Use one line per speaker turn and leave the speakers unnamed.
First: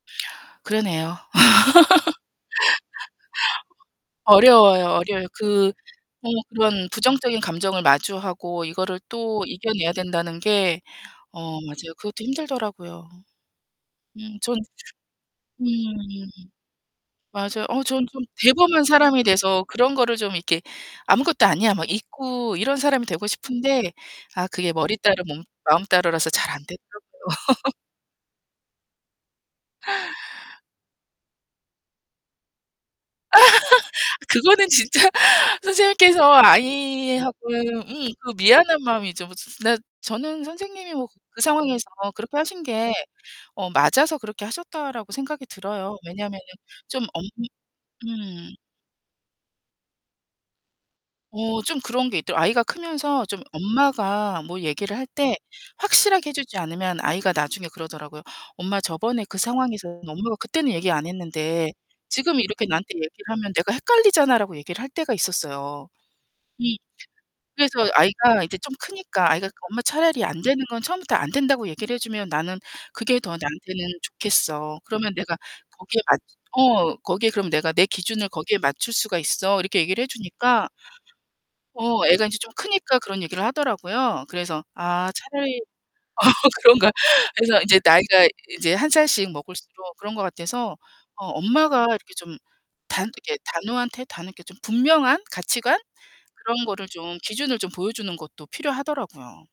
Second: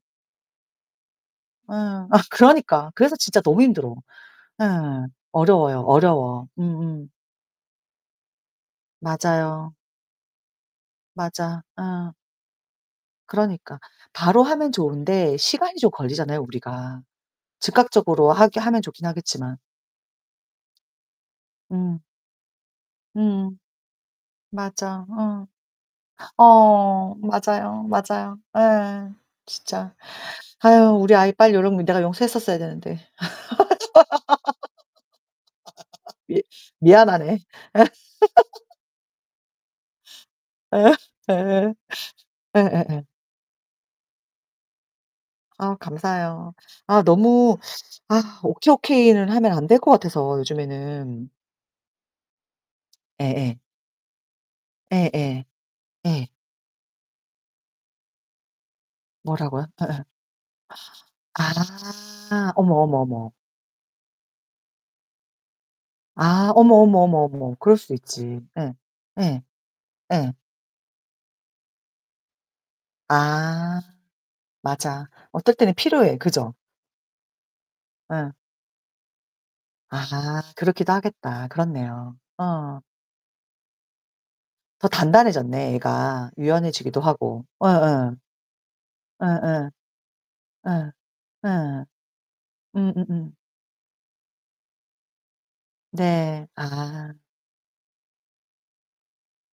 그러네요.
예. 아 그러니까. 그래서 진짜 너무 힘들어. 예.
어려워요, 어려워요. 그
어려워요,
어
어려워.
그런
음음.
부정적인 감정을 마주하고 이거를 또
맞아요.
이겨내야 된다는 게 어,
맞아.
맞아요.
음.
그것도 힘들더라고요.
그러니까.
음,
바로
전
하면 좋은데
음.
시간이 좀 걸리잖아요 우리가.
맞아요. 어 저는 좀
즉각적으로 하게 하면
대범한
좋긴
사람이
하겠지만.
돼서 그런 거를 좀 이렇게 '아무것도 아니야.' 막
음.
잊고 이런 사람이 되고
음음.
싶은데 아, 그게 머리
맞아,
따로 몸
어.
마음 따로라서 잘 안
어어어.
되더라고요.
맞아요, 맞아요. 예. 진짜. 아유 우리 아이 빨리 요런 거 내가 용서했었어야 되는데.
그거는 진짜 선생님께서
미 미안하네.
아이하고의 음, 그 미안한 마음이죠. 뭐 지 지 지나 저는
예.
선생님이 뭐 그
예예.
상황에서 그렇게 하신 게
예예예.
어 '맞아서 그렇게 하셨다.'라고 생각이
아
들어요. 왜냐면은
감사해요. 아
좀 엄
너무 아
음.
오케이, 오케이는 하면 안될 것 같아서 요즘에는.
어. 좀 그런 게 있더라고 아이가 크면서 좀
예예.
엄마가 뭐 얘기를 할 때
예예. 예.
확실하게 해 주지 않으면 아이가 나중에 그러더라고요. "엄마, 저번에 그
뭐라고요?
상황에서는
예예.
엄마가 그때는 얘기 안 했는데 지금은
아.
이렇게
어머,
나한테
어머,
얘기를
어머.
하면 내가 헷갈리잖아."라고 얘기를 할 때가 있었어요.
아
음.
어머, 어머, 어머, 어머. 그럴
그래서
수 있지.
아이가 이제
예.
좀 크니까
예.
아이가 "엄마, 차라리
예.
안 되는 건 처음부터 안 된다고 얘기를 해 주면 나는 그게 더
아.
나한테는 좋겠어.
맞아.
그러면 내가
어떨 때는
거기에
필요해.
맞
그죠?
어, 거기에 그럼 내가 내 기준을
예.
거기에 맞출 수가 있어." 이렇게 얘기를 해
아
주니까
그렇기도 하겠다.
어
그렇네요.
애가 인제 좀
어.
크니까 그런 얘기를 하더라고요. 그래서
더
아 차라리
단단해졌네,
어
애가.
그런가.
유연해지기도 하고.
그래서 인제
예예.
나이가 이제 1 살씩
예예.
먹을수록 그런 것 같아서
예.
어
예.
엄마가 이렇게 좀 단
음음음.
이렇게 단호한 태 다 이렇게 좀 분명한 가치관?
네.
그런 거를
아.
좀 기준을 좀 보여주는 것도 필요하더라고요.